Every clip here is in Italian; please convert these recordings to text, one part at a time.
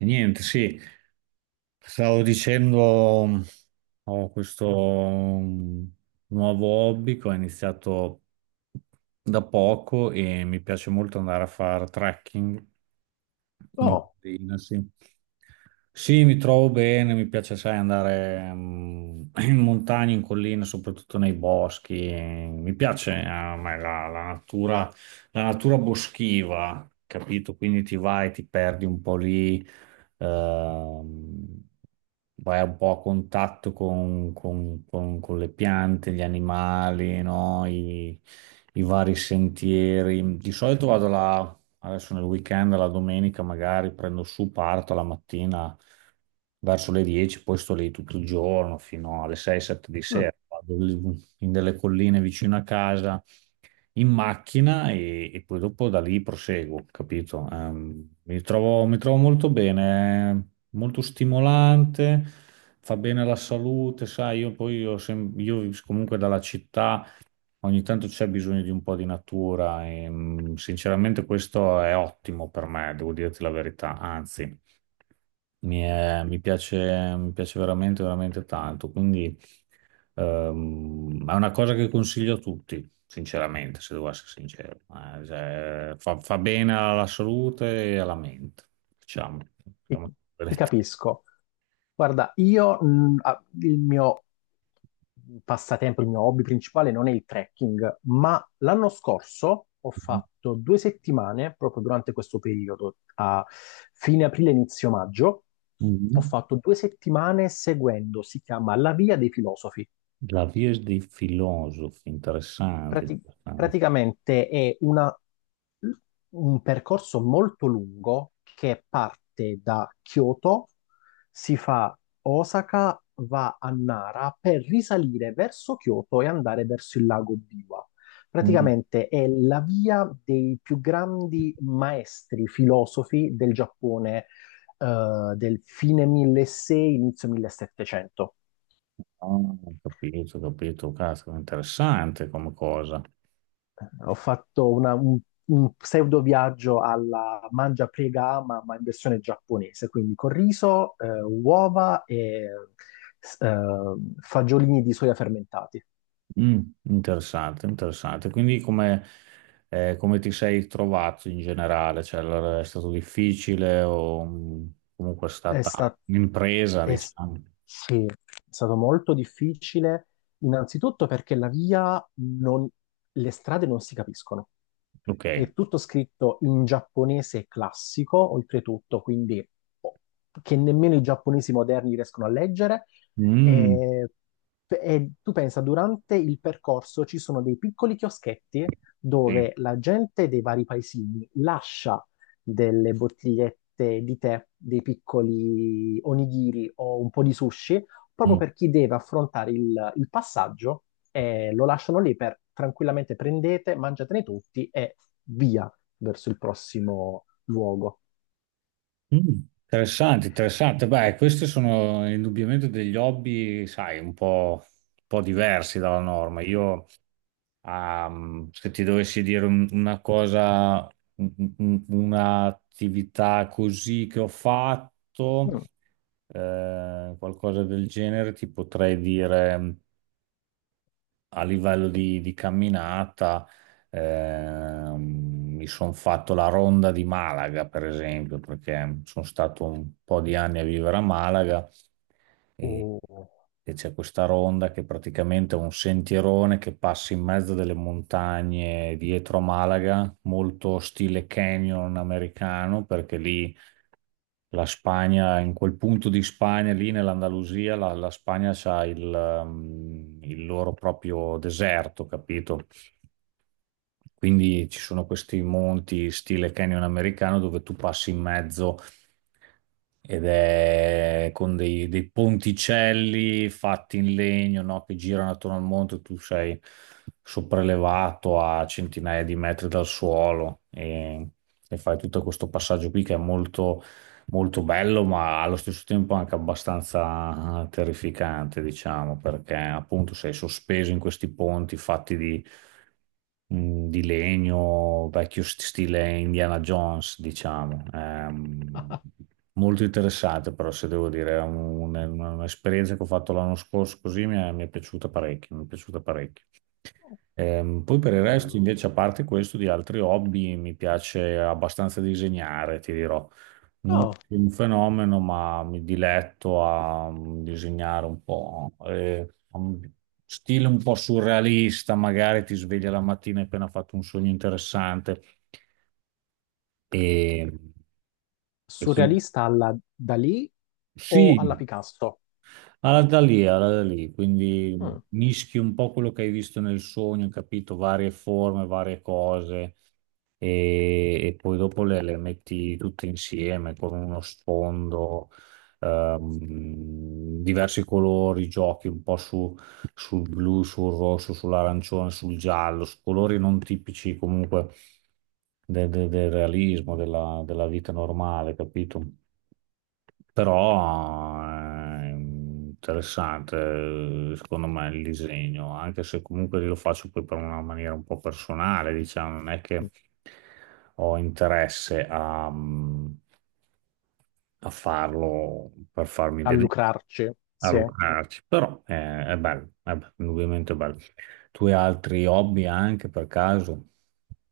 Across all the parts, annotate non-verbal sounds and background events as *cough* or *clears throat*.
Niente, sì, stavo dicendo, ho questo nuovo hobby che ho iniziato da poco e mi piace molto andare a fare trekking. Mm, Oh, bene, sì. Sì, mi trovo bene, mi piace, sai, andare *clears throat* in montagna, in collina, soprattutto nei boschi. Mi piace a me la natura, la natura boschiva, capito? Quindi ti vai, ti perdi un po' lì, ehm, vai un po' a contatto con le piante, gli animali, no? I vari sentieri. Di solito vado là. Adesso nel weekend, la domenica magari prendo su, parto la mattina verso le 10, poi sto lì tutto il giorno fino alle 6-7 di mm, sera. Vado lì in delle colline vicino a casa in macchina e poi dopo da lì proseguo, capito? Mi trovo molto bene, è molto stimolante, fa bene alla salute, sai, io comunque dalla città. Ogni tanto c'è bisogno di un po' di natura e sinceramente questo è ottimo per me, devo dirti la verità, anzi mi piace, veramente, veramente tanto, quindi è una cosa che consiglio a tutti, sinceramente, se devo essere sincero. Cioè, fa bene alla salute e alla mente, diciamo. ti, Diciamo la ti verità. capisco. Guarda, io il mio passatempo, il mio hobby principale non è il trekking, ma l'anno scorso ho fatto due settimane, proprio durante questo periodo, a fine aprile, inizio maggio, ho Mhm. fatto due settimane seguendo, si chiama La Via dei Filosofi. La via dei filosofi, interessante. Prati- Interessante. praticamente un percorso molto lungo che parte da Kyoto, si fa Osaka, va a Nara per risalire verso Kyoto e andare verso il lago Biwa. Praticamente è la via dei più grandi maestri filosofi del Giappone, del fine 1600, inizio 1700. Ah, ho capito, caspita, interessante come cosa. Ho fatto una- un pseudo viaggio alla mangia, prega, ama, ma in versione giapponese, quindi con riso, uova e s- eh, fagiolini di soia fermentati. Mm, interessante, interessante. Quindi come ti sei trovato in generale? Cioè, allora, è stato difficile o comunque è È stata stato, un'impresa, è, s- diciamo? Sì, è stato molto difficile, innanzitutto perché la via non, le strade non si capiscono. È Ok. tutto scritto in giapponese classico, oltretutto, quindi oh, che nemmeno i giapponesi moderni riescono a leggere. Mm, E, e tu pensa, durante il percorso ci sono dei piccoli chioschetti sì. dove la gente dei vari paesini lascia delle bottigliette di tè, dei piccoli onigiri o un po' di sushi proprio Mm. per chi deve affrontare il passaggio e lo lasciano lì per tranquillamente prendete, mangiatene tutti e via verso il prossimo luogo. Mm. Interessante, interessante. Beh, questi sono indubbiamente degli hobby, sai, un po' diversi dalla norma. Io, ah, se ti dovessi dire una cosa, un'attività così che ho fatto, Mm. Qualcosa del genere, ti potrei dire a livello di, camminata, ehm, mi sono fatto la ronda di Malaga, per esempio, perché sono stato un po' di anni a vivere a Malaga e, Oh. e c'è questa ronda che praticamente è un sentierone che passa in mezzo delle montagne dietro a Malaga, molto stile canyon americano, perché lì la Spagna, in quel punto di Spagna, lì nell'Andalusia, la Spagna ha il loro proprio deserto, capito? Quindi ci sono questi monti stile canyon americano dove tu passi in mezzo ed è con dei ponticelli fatti in legno, no? Che girano attorno al monte, tu sei sopraelevato a centinaia di metri dal suolo e fai tutto questo passaggio qui che è molto bello, ma allo stesso tempo anche abbastanza terrificante, diciamo, perché appunto sei sospeso in questi ponti fatti di legno, vecchio stile Indiana Jones, diciamo. *laughs* Molto interessante, però, se devo dire, è un'esperienza che ho fatto l'anno scorso, così mi è piaciuta parecchio, mi è piaciuta parecchio. Poi per il resto, Bello. invece, a parte questo, di altri hobby, mi piace abbastanza disegnare, ti dirò. Non Oh, sono un fenomeno, ma mi diletto a disegnare un po'. Un stile un po' surrealista, magari ti sveglia la mattina e hai appena fatto un sogno interessante. E, e quindi surrealista alla Dalì o alla sì, Picasso? alla da lì, alla da lì. Quindi Mm. mischi un po' quello che hai visto nel sogno, capito? Varie forme, varie cose. E poi dopo le metti tutte insieme con uno sfondo, diversi colori, giochi un po' su sul blu, sul rosso, sull'arancione, sul giallo, su colori non tipici comunque del realismo, della vita normale, capito? Però è interessante. Secondo me il disegno, anche se comunque lo faccio poi per una maniera un po' personale, diciamo, non è che ho interesse a... a farlo per farmi A vedere, lucrarci, a sì. lucrarci, però è bello, indubbiamente bello. Tu hai altri hobby anche per caso?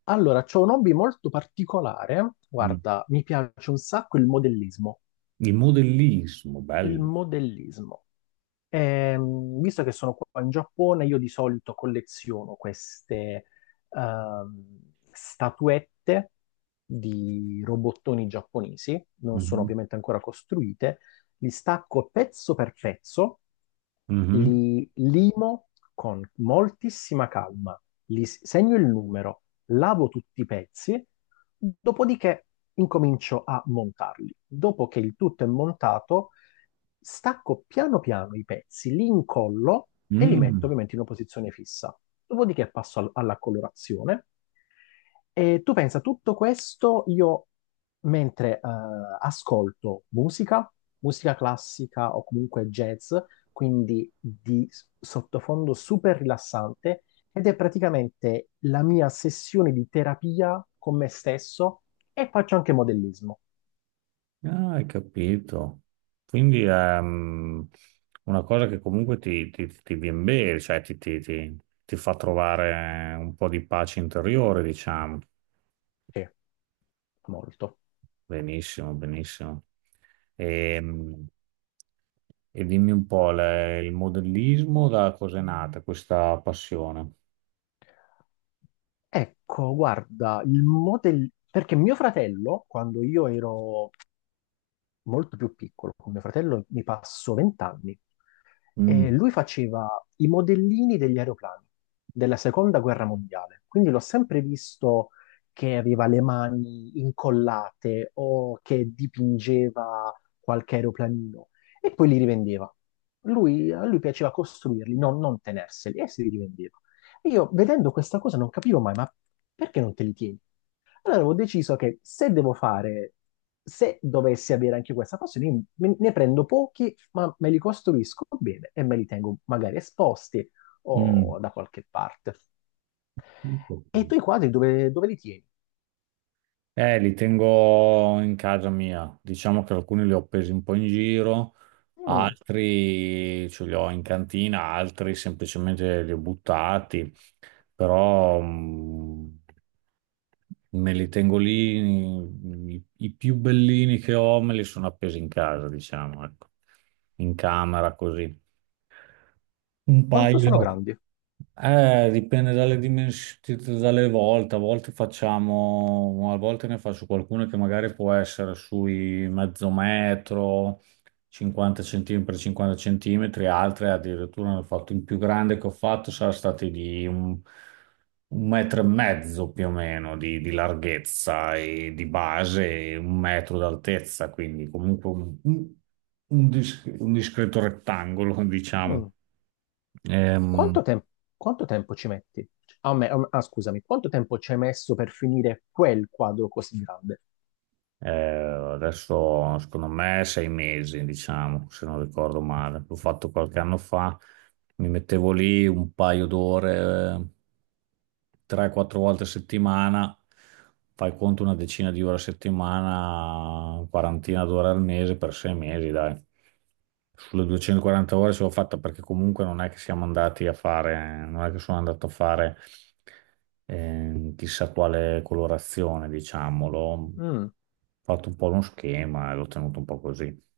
Allora, c'ho un hobby molto particolare. Mm. Guarda, mi piace un sacco il modellismo. Il modellismo, Il bello. modellismo. Visto che sono qua in Giappone, io di solito colleziono queste ehm, statuette di robottoni giapponesi, non sono Mhm. ovviamente ancora costruite, li stacco pezzo per pezzo, Mhm. li limo con moltissima calma, segno il numero, lavo tutti i pezzi, dopodiché incomincio a montarli. Dopo che il tutto è montato, stacco piano piano i pezzi, li incollo e li metto Mm. ovviamente in una posizione fissa. Dopodiché passo alla colorazione e tu pensa, tutto questo io mentre ascolto musica, musica classica o comunque jazz, quindi di sottofondo super rilassante, ed è praticamente la mia sessione di terapia con me stesso e faccio anche modellismo. Ah, hai capito. Quindi è una cosa che comunque ti viene bene, cioè ti fa trovare un po' di pace interiore, diciamo. Sì, molto. Benissimo, benissimo. Ehm, E, dimmi un po', il modellismo da cosa è nata questa passione? Ecco, guarda, il modello, perché mio fratello, quando io ero molto più piccolo, con mio fratello mi passo 20 anni, Mm, e lui faceva i modellini degli aeroplani della seconda guerra mondiale, quindi l'ho sempre visto che aveva le mani incollate o che dipingeva qualche aeroplanino e poi li rivendeva. Lui, a lui piaceva costruirli, non tenerseli, e se li rivendeva. E io vedendo questa cosa non capivo mai, ma perché non te li tieni? Allora avevo deciso che se devo fare, se dovessi avere anche questa passione, ne prendo pochi, ma me li costruisco bene e me li tengo magari esposti mm. o da qualche parte. E i tuoi quadri dove, dove li tieni? Li tengo in casa mia. Diciamo che alcuni li ho appesi un po' in giro, Mm, altri ce li ho in cantina, altri semplicemente li ho buttati. Però, me li tengo lì, i più bellini che ho me li sono appesi in casa, diciamo, ecco, in camera così. Un quanto sono paio. grandi? Dipende dalle dimensioni, dalle volte, a volte ne faccio qualcuno che magari può essere sui mezzo metro, 50 cm per 50 centimetri, altre addirittura ne ho fatto il più grande che ho fatto, sarà stato di un metro e mezzo più o meno di, larghezza e di base e un metro d'altezza, quindi comunque un discreto rettangolo, *laughs* diciamo. Mm, Ehm, quanto tem- quanto tempo ci metti? Ah, scusami, quanto tempo ci hai messo per finire quel quadro così grande? Adesso, secondo me, sei mesi, diciamo, se non ricordo male. L'ho fatto qualche anno fa, mi mettevo lì un paio d'ore. 3-4 volte a settimana, fai conto una decina di ore a settimana, quarantina d'ore al mese per 6 mesi, dai. Sulle 240 ore ce l'ho fatta perché comunque non è che siamo andati a fare, non è che sono andato a fare chissà quale colorazione, diciamolo. Ho Mm, fatto un po' uno schema e l'ho tenuto un po' così.